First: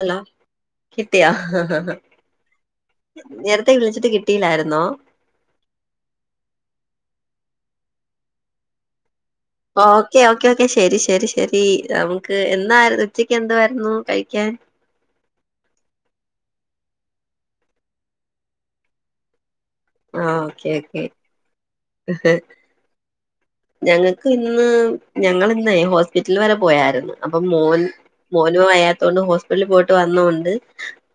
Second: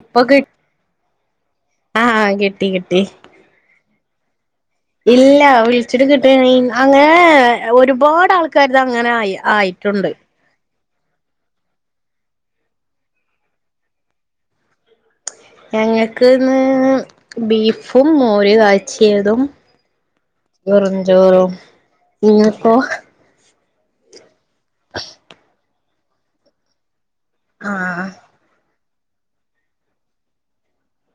അല്ല ഇപ്പൊ കി കിട്ടിയാ ആഹ് കിട്ടി കിട്ടി നേരത്തെ വിളിച്ചിട്ട് കിട്ടിയില്ലായിരുന്നോ ഇല്ല വിളിച്ചിട്ട് കിട്ട്ണില്ല അങ്ങനെ ഒരുപാട് ആൾക്കാർ ഇത് അങ്ങനെ ആയ ഓക്കെ ഓക്കേ ഓക്കെ ശരി ശരി ശരി നമുക്ക് എന്നാ ഉച്ചക്ക് എന്ത്‌വാരുന്നു കഴിക്കാൻ ഞങ്ങക്ക് ഇന്ന് ബീഫും മോര് കാച്ചിയതും ആ ഓക്കെ ചോറും ഓക്കെ ചോറും ഇങ്ങനിപ്പൊ ഞങ്ങ‌ക്കിന്ന് ഞങ്ങളിന്നെ ഹോസ്പിറ്റൽ വരെ പോയായിരുന്നു അപ്പൊ മോൽ ആഹ് മോന് വയ്യാത്തോണ്ട് ഹോസ്പിറ്റൽല് പോയിട്ട് വന്നോണ്ട്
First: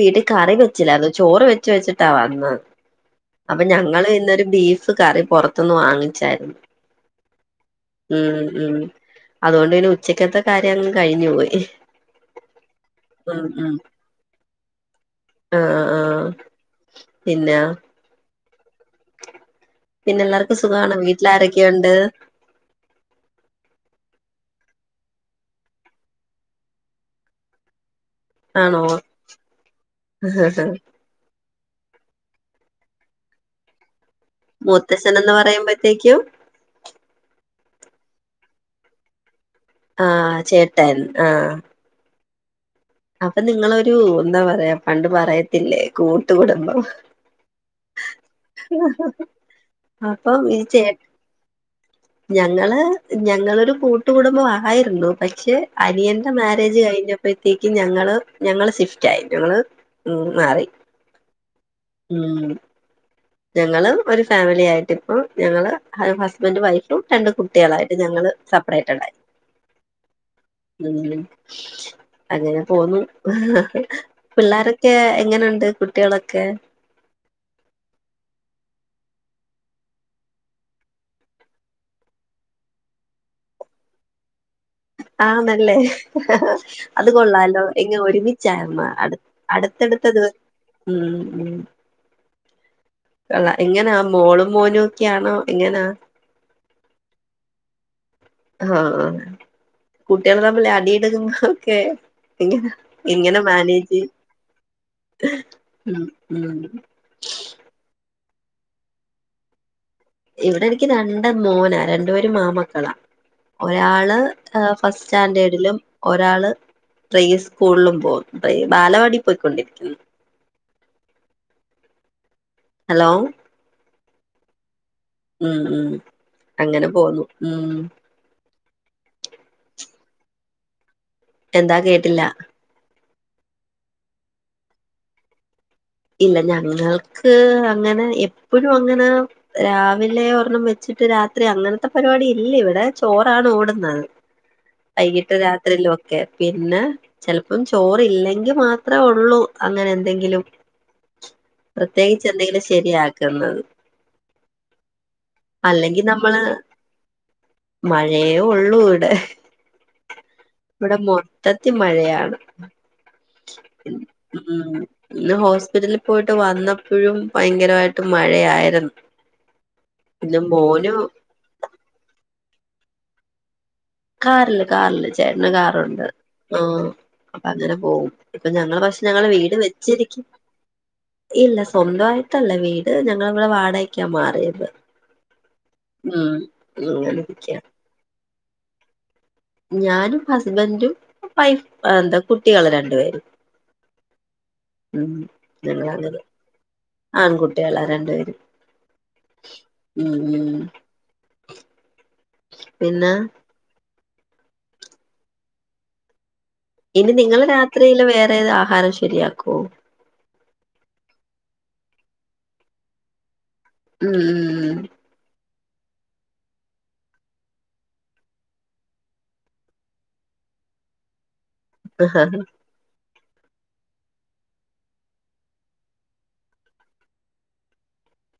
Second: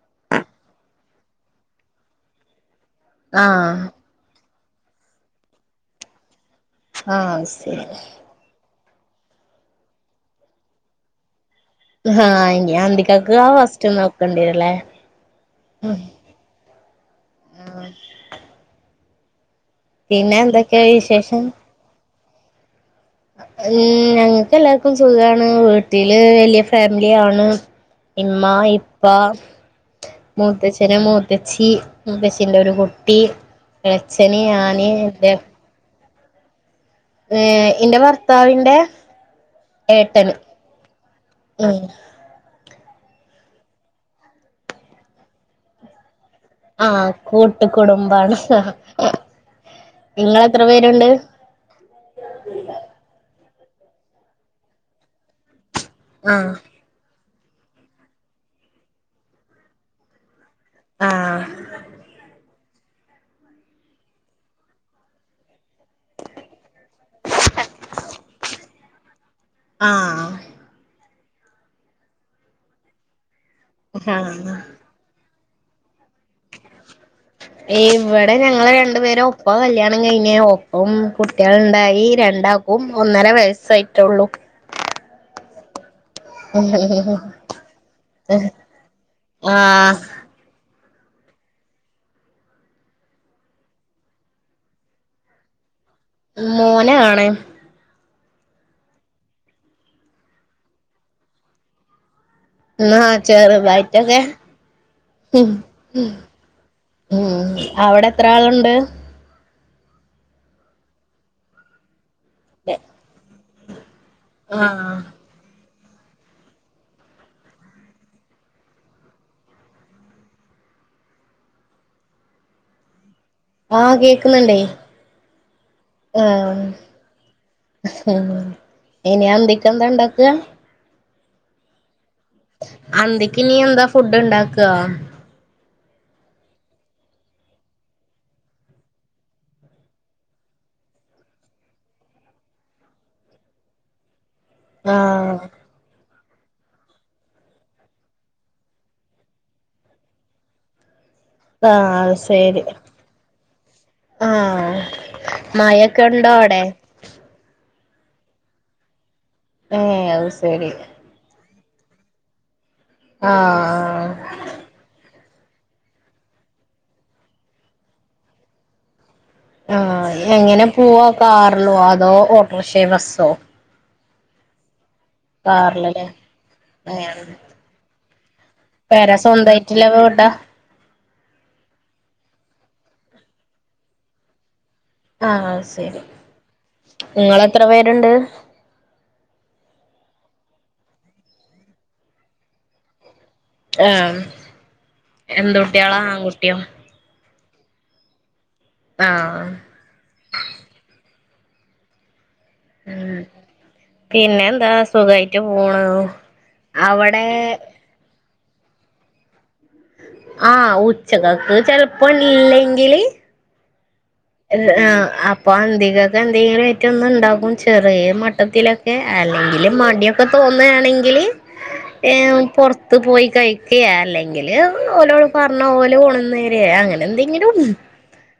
വീട്ടി കറി വെച്ചില്ലാരുന്നു ചോറ് വെച്ച് വെച്ചിട്ടാ വന്നത് അപ്പ ആഹ് ഞങ്ങള് ഇന്നൊരു ബീഫ് കറി പൊറത്തുന്ന് വാങ്ങിച്ചായിരുന്നു ആഹ് ശരി ഉം ഉം അതുകൊണ്ട് പിന്നെ ഉച്ചക്കത്തെ കാര്യം അങ്ങ് കഴിഞ്ഞു പോയി ആഹ് ഇഞ്ഞി അന്തിക്കാക്ക് ഉം ആ വസ്റ്റ് നോക്കണ്ടിവരുവല്ലേ അഹ് അഹ് ആഹ് പിന്നാ പിന്നെ പിന്നെല്ലാവർക്കും എന്തൊക്കെയാ സുഖവാണ വിശേഷം വീട്ടിലാരൊക്കെയൊണ്ട് ഉം ഞങ്ങക്കെല്ലാർക്കും സുഖാണ് വീട്ടില് വല്ല്യ ഫാമിലിയാണ് ഇമ്മ ആണോ ഇപ്പ മൂത്തച്ഛനും മൂ ത്തച്ചി മുത്തച്ചീന്റെ ഒരു കുട്ടി അച്ഛന് ഞാന് എൻ്റെ പറയുമ്പഴത്തേക്കും ഏഹ് ഇന്റെ ഭർത്താവിന്റെ ഏട്ടന് ആഹ് ചേട്ടൻ ആഹ് ഉം അപ്പൊ നിങ്ങളൊരു എന്താ പറയാ പണ്ട് പറയ ത്തില്ലേ കൂട്ട് കുടുംബം ആഹ് കൂട്ട് കുടുംബാണ് അപ്പം ഈ നിങ്ങളെത്ര ചേ പേരുണ്ട് ഞങ്ങള് ഞങ്ങളൊരു കൂട്ടുകുടുംബം ആയിരുന്നു പക്ഷെ അനിയന്റെ ആഹ് മാരേജ് കഴിഞ്ഞപ്പോഴ്ത്തേക്കും ഞങ്ങള് ഞങ്ങള് ഷിഫ്റ്റായി ഞങ്ങള് മാറി. ആഹ് ഉം ഞങ്ങള് ഒരു ഫാമിലി ആയിട്ട് ഇപ്പം ഞങ്ങള് ഹ ഹസ്ബൻഡ് വൈഫ് ട്ടു രണ്ട് കുട്ടികളായിട്ട് ഞങ്ങള് സപ്പറേറ്റഡായി. ആഹ് ഉം. അങ്ങനെ പോന്നു ആഹ് പിള്ളാരൊ ക്കേ എങ്ങനെണ്ട് കുട്ട്യോളൊക്കെ? [inaudible] ഏഹ് ഇവടെ ഞങ്ങള് രണ്ടുപേരും ഒപ്പം കല്യാണം കഴിഞ്ഞ് ഒ ഓം കുട്ട്യാളിണ്ടായി രണ്ടാ ക്കും ഒന്നര വയസ്സായിട്ടെള്ളൂ. ആന്നല്ലെ അത് കൊള്ളാലോ എങ്ങെ ഒരുമിച്ചാവുമ്മ അട് ആഹ് അടുത്തടുത്ത ദിവ ഉം ഉം കൊള്ള എങ്ങനാ മോളും മോനും ഒക്കെയാണോ എങ്ങനാ? മോനാണ്‌ ആഹ് കുട്ടികള് തമ്മില് അടി ഇടുകുന്നതൊക്കെ എങ്ങനാ ആഹ് എങ്ങനെ മാനേജെയ്യും ചെറുതായിട്ടൊക്കെ ഉം ഉം ഉം. അവടെത്രാളുണ്ട് ഇവിടെ എനിക്ക് രണ്ട് മോനാ ര ണ്ടുപേരും മാമക്കളാ ഒരാള് അഹ് ആഹ് ഫസ്റ്റാന്റേർഡിലും ഒരാള് പ്ലേ സ്കൂൾലും പോകുന്നു [unintelligible] ബാലവാടി പൊയ് ക്കൊണ്ടിരിക്കുന്നു. [inaudible] ഹലോ ആഹ് കേക്ക്ന്നിണ്ടേയ്. ഉം ഉം അങ്ങനെ പോന്നു ഉം ഉം ഇനി അന്തിക്കൻന്തെണ്ടാക്കാ? എന്താ കേട്ടില്ല അന്തിക്കിനിയെന്താ ഫുഡ്ഡെണ്ടാക്കാ ഇല്ല ഞങ്ങൾക്ക് അങ്ങനെ എപ്പഴും അങ്ങനാ രാവിലെ ഒരെണം വെച്ചിട്ട് രാത്രി അങ്ങനത്തെ പരിപാടി ഇല്ല ഇവിടെ ചോറാണ് ഓടുന്നത്. [inaudible] ആഹ് അയ്യിട്ട് രാത്രിലോ കെ പിന്നെ ചെൽപ്പം ചോറില്ലെങ്കിൽ മാത്രഉള്ളൂ അങ്ങനെ എന്തെങ്കിലും ആഹ് പ്രത്യേകിച്ച് ശരി എന്തെങ്കിലും ശരിയാക്ക്ന്നത്. ആഹ് അല്ലെങ്കി മഴൊക്കെ ഉണ്ടോ നമ്മള് അവിടെ മഴയേ ഒള്ളൂവ്ടെ. ഏ അത് സെരി. ഇവ്ടെ മൊത്തത്തി മഴയാണ്. ആഹ് ആഹ്. ഉം ഇന്ന് ഹോസ് പിറ്റലിൽ പോയിട്ട് വന്നപ്പൊഴും ഭയങ്കരമായിട്ട് മഴയായിരുന്ന്. ആഹ് എങ്ങനെ പോവാ കാറ്ലോ അതോ ഓട്ടോർക്ഷ ബസ്സോ? കാർല് കാർല് ചേട്ടന് കാറുണ്ട് കാറിലല്ലേ ആ. അങ്ങനെയാണ് അപ്പൊ അങ്ങനെ പോവും ഇപ്പൊ ഞങ്ങള് പക്ഷെ പേര ഞങ്ങള് വീട് സ്വന്തമായിട്ടുള്ള വെച്ചിരിക്കും വീടാ ഇല്ല സ്വന്തായിട്ടല്ല വീട് ഞങ്ങളിവിടെ വാടകക്കാ മാറിയത്. ആഹ് സെരി ഉം അങ്ങനെരിക്ക നിങ്ങളെത്ര പേര്ണ്ട്? ഞാനും ഹസ്ബന്റും വൈഫ് എന്താ കുട്ടികള് രണ്ട്പേരും. ആഹ് എന്ത് കുട്ട്യാളാ ആൺകുട്ട്യോ? ആൺകുട്ട്യാള രണ്ട്പേരും. ആഹ്. ഉം ഉം പിന്നെ? പിന്നെന്താ സുഖായിട്ട് പോണ്. ഇനി നിങ്ങള് രാത്രിയില് വേറെ ഏത് ആഹാരം ശരിയാക്ക്യോ? ആ ഉച്ചകക്ക് ചെൽപ്പം ഇല്ലെങ്കില് ഉം ഉം ആഹ് അപ്പ പ്പ അന്തികക്ക് എന്തെങ്കിലായ്ട്ട് ഒന്ന് ഇണ്ടാക്കും ചെറിയ മട്ടത്തിലൊക്കെ അല്ലെങ്കില് മട്യാ. പ്പ തോന്നാണെങ്കില് ഏ പൊർ ത്ത് പോയി കയ്ക്കേ അല്ലെങ്കില് ഓലോട് പറഞ്ഞ ഓല് കൊണ്ട്ന്നരെ അങ്ങനെ എന്തെങ്കിലും.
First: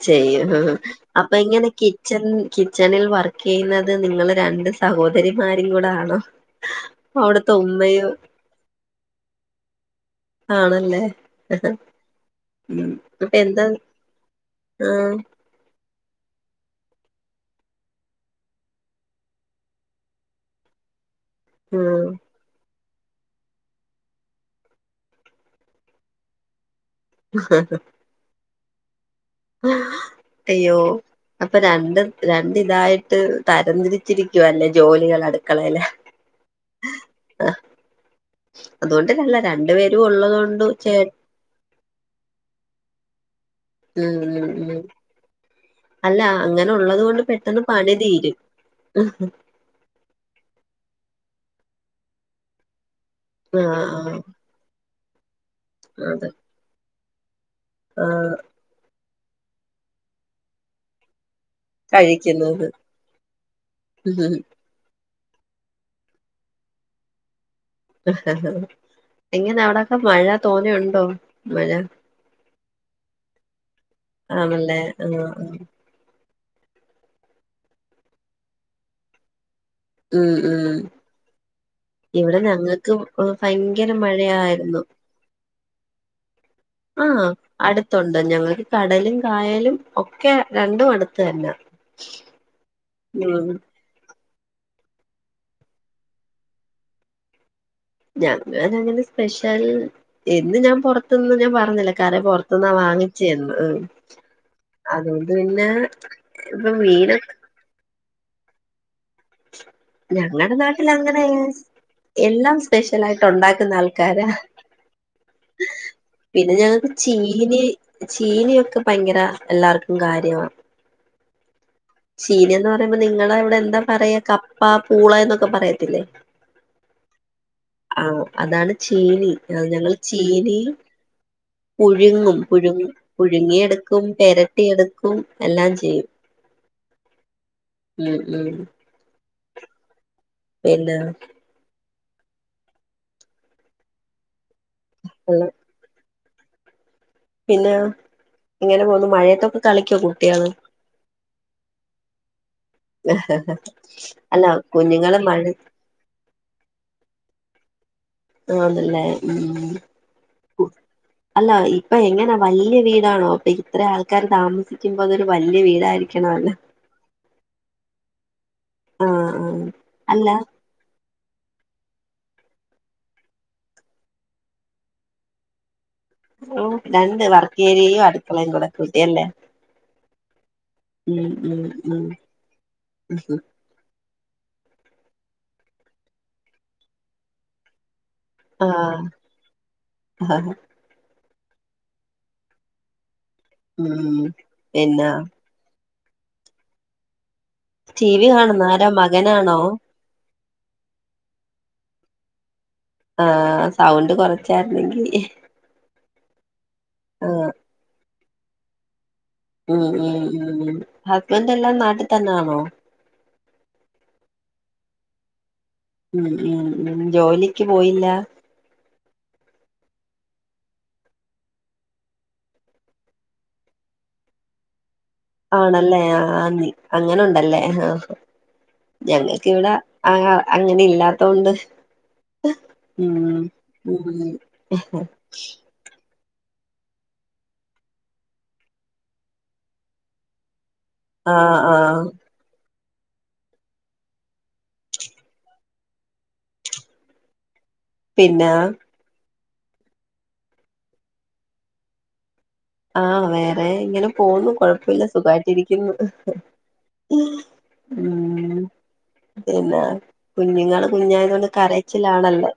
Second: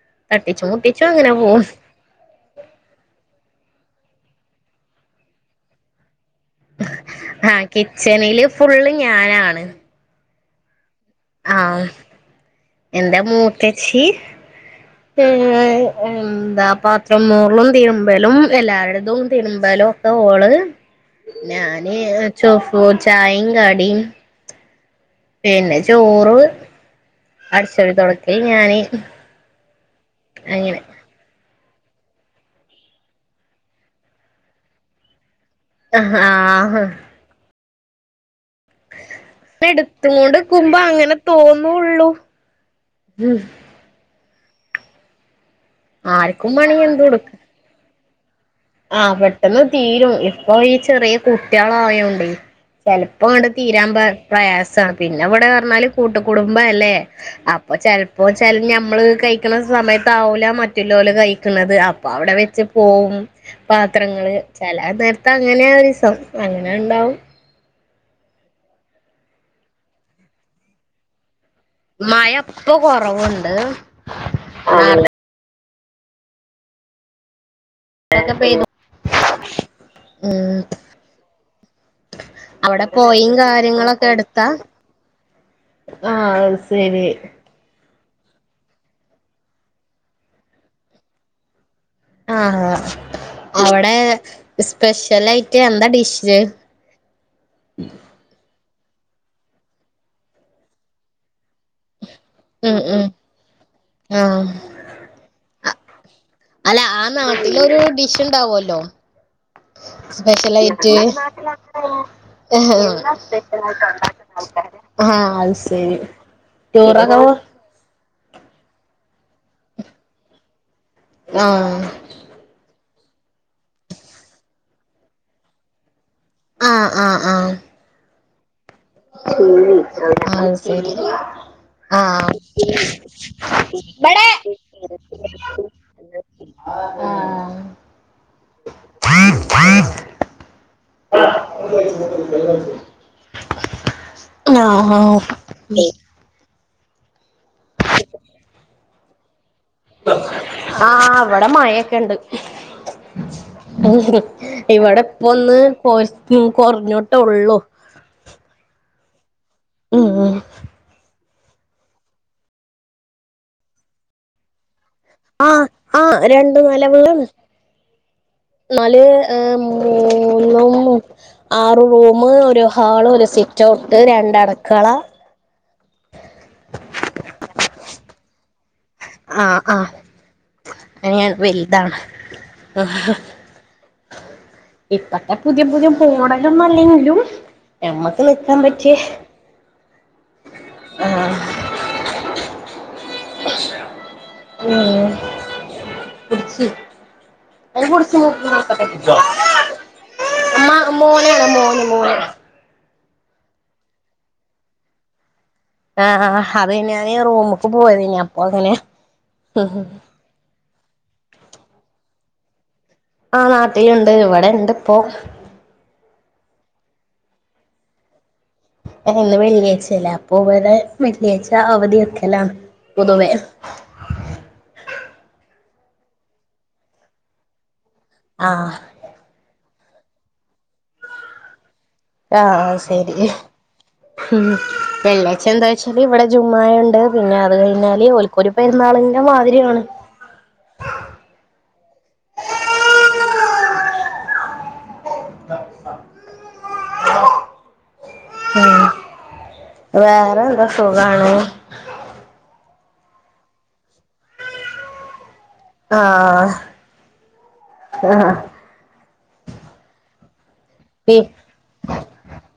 ചെയ്യും തട്ടിച്ചും മുട്ടിച്ചും അപ്പ അങ്ങനെ പോവും എങ്ങനെ കി ച്ചൺ കിച്ചണിൽ വർക്കെയ്യുന്നത് നിങ്ങള് രണ്ട് സഹോദരിമാരും കൂടെ ആണോ? ആ അവിടുത്തെ ഉമ്മയും കിച്ചണില് ഫുള്ള് ഞാനാണ്. ആണല്ലേ? ആഹ് ഉം എന്റെ അപ്പൊ എന്താ മൂത്തച്ചി ആ ഉം എന്താ പാത്രം മോർലും തിര്മ്പലും എല്ലാര്‌തും തിര്മ്പലും ഒ ഓള് ആ ഞാന് ചോഫു ചായിം കടിം പിന്നെ ചോറ് അട്ച്ച് വാരി തൊട്ക്കല് ഞാന്. അയ്യോ. അങ്ങനെ അപ്പം രണ്ട് രണ്ട് ഇതായിട്ട് തരംതിരിച്ചിരിക്കുവാല്ലേ ജോലികൾ അട്ക്കളയിലെ? ആഹ് ആ. അ അതുകൊണ്ട്ല്ല രണ്ട് പേരും ഉള്ളത് എടുത്തുകൊണ്ട് കൊണ്ട് നിക്കുമ്പോ ചേ അങ്ങനെ തോന്നുള്ളൂ ഉം. ഉം ഉം ഉം അല്ല ആർക്കും അങ്ങനെ വേണങ്കി ഉള്ളത് കൊണ്ട് പെട്ടെന്ന് പണി തീരും. ആ പെട്ടെന്ന് തീരും ഇപ്പൊ ഈ ചെറ്യാ കുട്ട്യാളായോണ്ടെ ചെലപ്പങ്ങണ്ട് ആ ആ തീരാൻ പ പ്രയാസാണ്. പിന്നെ ഇവിടെർഞ്ഞാല് കൂട്ട് അതെ കുടുംബ അല്ലേ അപ്പ് പ്പ ആ ചെൽപ്പോ വെച്ചാ മ്മള് കഴിക്ക്ണ സമയത്ത് ആവൂല മറ്റ്ലോല് കഴ് ക്ക്ണത്അപ്പൊ അവ്ടെ വെച്ച് കഴിക്കുന്നത് പോവും പാത്രങ്ങള് ഉം. ചെല നേർത്ത് അങ്ങനെ ദിസം അങ്ങനെ ഇണ്ടാവും. എങ്ങിനെ അവ്ടൊക്കെ മഴ തോനെണ്ടോ മഴ? മഴ ഇപ്പൊ കൊറവ്ണ്ട്. ആ ആണല്ലേ ആഹ് ആ. ഒക്കെ പെയ്തു. ഉം ഉം. ഇവിടെ അവിടെ ഞങ്ങൾക്കും പൊയിം ഭയങ്കര കാര്യങ്ങളൊക്കെ എടുത്താ മഴയായിരുന്നു. ആഹ് അത് ശരി. അടുത്തുണ്ട, ഞങ്ങൾക്ക് കടലും കായലും ഒക്കെ രണ്ടും അടുത്ത് തന്നെ. ആഹ് ഉം ഹഅവിടെ സ്പെഷ്യൽ ആയിട്ട് എന്താ ഡിഷ്? ഞങ്ങാന അങ്ങനെ സ്പെഷ്യൽ എന്ന് ഞാൻ പുറത്തന്നും ഞാൻ പറഞ്ഞില്ല കറപൊർ ന്നാ ഉം ഉം വാങ്ങിച്ചന്നു ആഹ് അതുകൊണ്ട് പിന്നെ ഇപ്പൊ അല്ല, മീന ആഹ് നാട്ടിലൊരു ഡിഷ് ഉണ്ടാവല്ലോ? ഞങ്ങടെ നാട്ടിൽ സ്പെഷ്യലായിട്ട് അങ്ങനെ [unintelligible] എല്ലാം സ്പെഷ്യലായിട്ട് ഉണ്ടാക്കുന്ന ആൾക്കാരാ ആഹ് അത് ശരി. പിന്നെ ഞങ്ങൾക്ക് ടൂറൊക്കെ പോ ചീനീ ചീനൊക്കെ ഭയങ്കര എല്ലാർക്കും കാര്യമാ. ആഹ് ചീനിന്ന് പറയുമ്പോ നിങ്ങളുടെ അവിടെ എന്താ പറയാ? കപ്പ പൂള എന്നൊക്കെ പറയത്തില്ലേ? ആഹ് ആഹ് ആഹ് ആഹ്‌ അതാണ് ചീനി ഞങ്ങള് അത് ചീനി. ശരി ആഹ് പുഴുങ്ങും പുഴുങ്ങ പുഴുങ്ങിയ എടുക്കും ആഹ് ആഹ് പെരട്ടിയെടുക്കും എല്ലാം ചെയ്യും. ഉം ആഹ് ഉം ഉം [unintelligible] പിന്നെ ആഹ്‌ ഹാ പിന്നെ എങ്ങനെ പോന്നു മഴയത്തൊക്കെ കളിക്കോ കുടട്ട്യേ ള് ആഹ് ഇവടെ മഴൊക്കെ ണ്ട്. അല്ല ഇവിടെ കുഞ്ഞുങ്ങള് ഇപ്പ മഴ ഒന്ന് കൊ കുർഞ്ഞൊട്ടേ ഉള്ളൂ. ആഹ് ന്നല്ലേ ഉം ഉം. അല്ല ഇപ്പൊ എങ്ങനാ വല്ല്യ വീടാണോ അപ്പൊ ഇത്ര ആൾക്കാര് താമസി ആഹ്‌ ആഹ് രണ്ടു നല വീടാണ്. ന്നാല് ആഹ് മൂന്നും. ആറ് റൂമ് ഒരു ഹാള് ഒരു സിറ്റൗട്ട് രണ്ടട്ക്കള. ഉം രണ്ട് വർക്കേരിയയും അടുക്കളയും കൂടെ. കൂട്ടിയല്ലേ ആഹ്‌ ആഹ്‌. ഉം [unintelligible] ഉം വൽതാണ് ഉം ആഹ്ഹ ഇപ്പത്തെ പുതിയ പുതിയ മോഡലൊന്നും അല്ലെങ്കിലും. ഞമ്മക്ക് നിക്കാൻ പറ്റിയ ആഹ് ആഹ് ആഹ്‌ ഉം പിന്നെ [unintelligible] പിട്ച്ച് [unintelligible] ടി വി കാണുന്ന ആരാ മകനാണോ അമ്മ മോന് മോന് മോന് ആഹ്‌ സൗണ്ട് കൊർച്ചായിര്ന്നെങ്കി. ആഹ്‌ ആഹ് അത് ഞാന് റൂമ്ക്ക് പോയതേനി അപ്പോ ങ്ങനെ. ഉം ഉം ഉം ഹസ്ബൻഡല്ലാം നാട്ടി തന്നാന്നോ? ആഹ് നാട്ടില്ണ്ട് ഇവടെ ഇണ്ട് ഇപ്പോ. ഉം ഉം ഉം ജോലിക്ക് പോയില്ല? ഇന്ന് വെള്ളിയാഴ്ച അല്ലേ അപ്പൊ വടെ വെള്ളിയാഴ്ച്ച അവധി വെക്കലാണ്. പൊതുവെ? ആണല്ലേ ആഹ് ന്നെ അങ്ങനെണ്ടല്ലേ ആഹ് ആഹ്‌. ഞങ്ങൾക്കിവിടെ ആഹ് അങ്ങനെ ഇല്ലാത്തോണ്ട്. ആഹ് ആഹ്‌ ശരി ഉം ഉം വെള്ളിയാഴ്ച എന്താ ഇവിടെ ജുമ്മായുണ്ട് പിന്നെ അത് കഴിഞ്ഞാല് ഓൽക്കൊരു പെര്ന്നാളിന്റെ മാതിരിയണ്. ആഹ്‌ ആഹ്‌. പിന്നെ ഉം വേറെന്താ സുഖാണ് ആഹ്‌ വേറെ ഇങ്ങനെ പോന്നു കൊഴപ്പില്ല സുഖായി ഇരിക്യുന്ന് ആഹ് ആഹ് ഉം പിന്നെ കുഞ്ഞുങ്ങള് പി കുഞ്ഞായ കൊണ്ട് കരച്ചിലാണല്ലേ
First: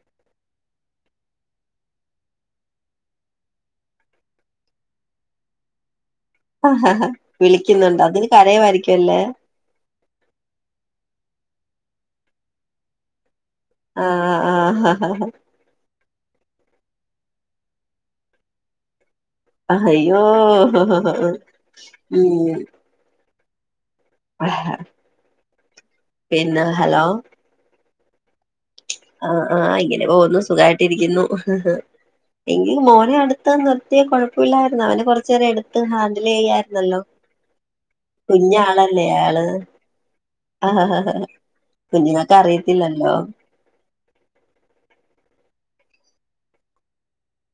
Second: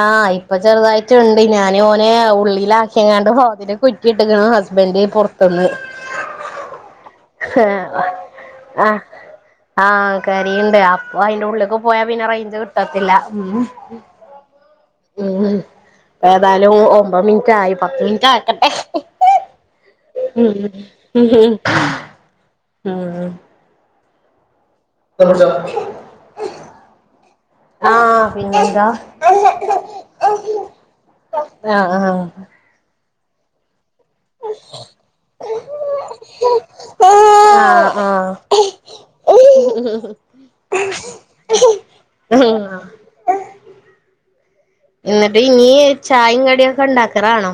ആഹ് ഇപ്പൊ ചെറുതായിറ്റ്ണ്ട് ഞാന് ഓനെ ഉള്ളിലാക്കിങ്ങാണ്ട് വാതില് കു റ്റിട്ട്ക്ക്ണ് ഹസ്ബൻഡ് പൊർത്ത്ന്ന് അഹ് ഹ ഹ വിളിക്യുന്നുണ്ടോ തിന് ആഹ് കരയുവായിരിക്യുല്ലേ ആഹ് കരയ്ണ്ട് അപ്പൊ അയിന്റെ ഉള്ള്ക്ക് പോയാ പിന്നെ റേഞ്ച് കിട്ടത്തില്ല ഉം ആഹ് ആഹ് ഉം ഏതായാലും ഒമ്പത് മിൻറ്റായി പത്ത് മിൻറ്റ് ആക്കട്ടെ അഹയ്യോ ഉം ഹ ഹ ഹ ഉം മ് ഉം ദവട്ച്ചാ പിന്നെ ഹലോ ആഹ് പിന്നെന്താ ആഹ് ആഹ് ഇങ്ങനെ പോകുന്നു ആഹ് ആഹ് ഈ മോനെ അടുത്ത് നിർത്തി കൊഴപ്പുല്ലായിര്ന്നോ അവനെ കൊറച്ചേരം എടുത്ത് ഹാൻഡിലിയ്യാ ര്ന്നല്ലോ ആഹ് ആഹ് കുഞ്ഞാളല്ലേ ആള് കുഞ്ഞുങ്ങക്ക് അറിയത്തില്ലല്ലോ എന്നിട്ട് ഇനിയ് ചായേം കടിയൊക്കെ ഉണ്ടാക്കറാണോ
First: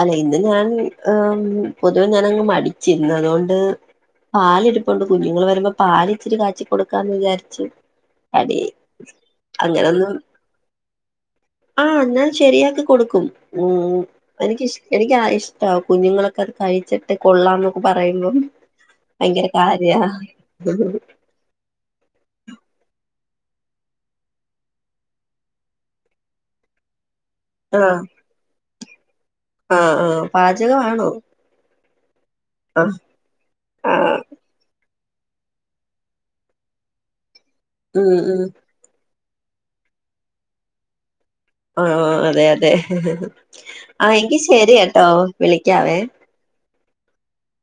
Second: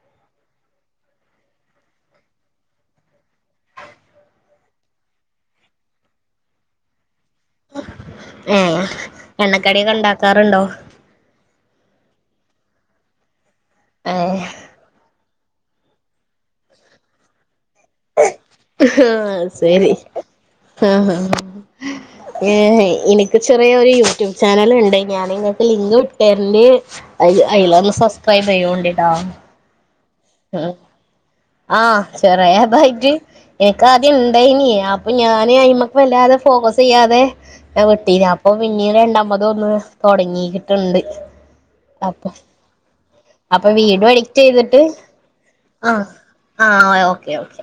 അല്ല ഇന്ന് ഞാൻ ഏം പൊതുവെ ഞാനങ്ങ് മടിച്ച് ഇന്നതോണ്ട് പാല് ഇര്പ്പുണ്ട് കുഞ്ഞുങ്ങൾ വരുമ്പോ പാല് ഇച്ചിരി കാച്ചി കൊടുക്കാന്ന് വിചാരി ച്ച് അടി ഏഹ് എണ്ണക്കടിയൊക്കെ അങ്ങനൊന്നും ഉണ്ടാക്കാറുണ്ടോ ആഹ് ഞാൽ ശെരിയാക്കി കൊടുക്കും ഉം എനിക്ക് ഏഹ് ഇഷ് എനിക്ക് ആ ഇഷ്ടാ കുഞ്ഞുങ്ങളൊക്കെ അത് കഴിച്ചി ട്ട് കൊള്ളാംന്നൊക്കെ പറയുമ്പം ഭയങ്കര ശരി കാര്യാ ഏഹ് ഇനിക്ക് ചെറിയ ഒര് യൂട്യൂബ് ചാനൽ ഇണ്ടയ്നി ഞാനിങ്ങക്ക് ലിങ്ക് വിട്ടേര്ൻ്റ് ഐ ഐലന്ന് ആഹ് സബ്സ്ക്രൈബി യ്യോണ്ടിട്ടാ ആഹ് ആഹ് പാചകവാണോ ആഹ് ചെറേയതായിട്ട് എനക്ക് ആദ്യം ആഹ് ണ്ടയ്നി പ്പഞാന് അയ്മക്ക് വല്ലാതെ ഫോക്കസി യ്യാതെ ഞാൻ ഉം വിട്ടീന്ന് ഉം അപ്പൊ പി ന്നീട് രണ്ടാമതൊന്ന് തെടങ്ങീട്ട്ണ്ട് ഓ ഓ ഓ അതെ അതെ അപ്പൊ വീഡിയോ ആഹ് എങ്കി എഡിറ്റ് ശരി ചെയ്തിട്ട് എട്ടോ വിളിക്യാവേ ആഹ് ആഹ് ഒ ഓക്കേ ഓക്കെ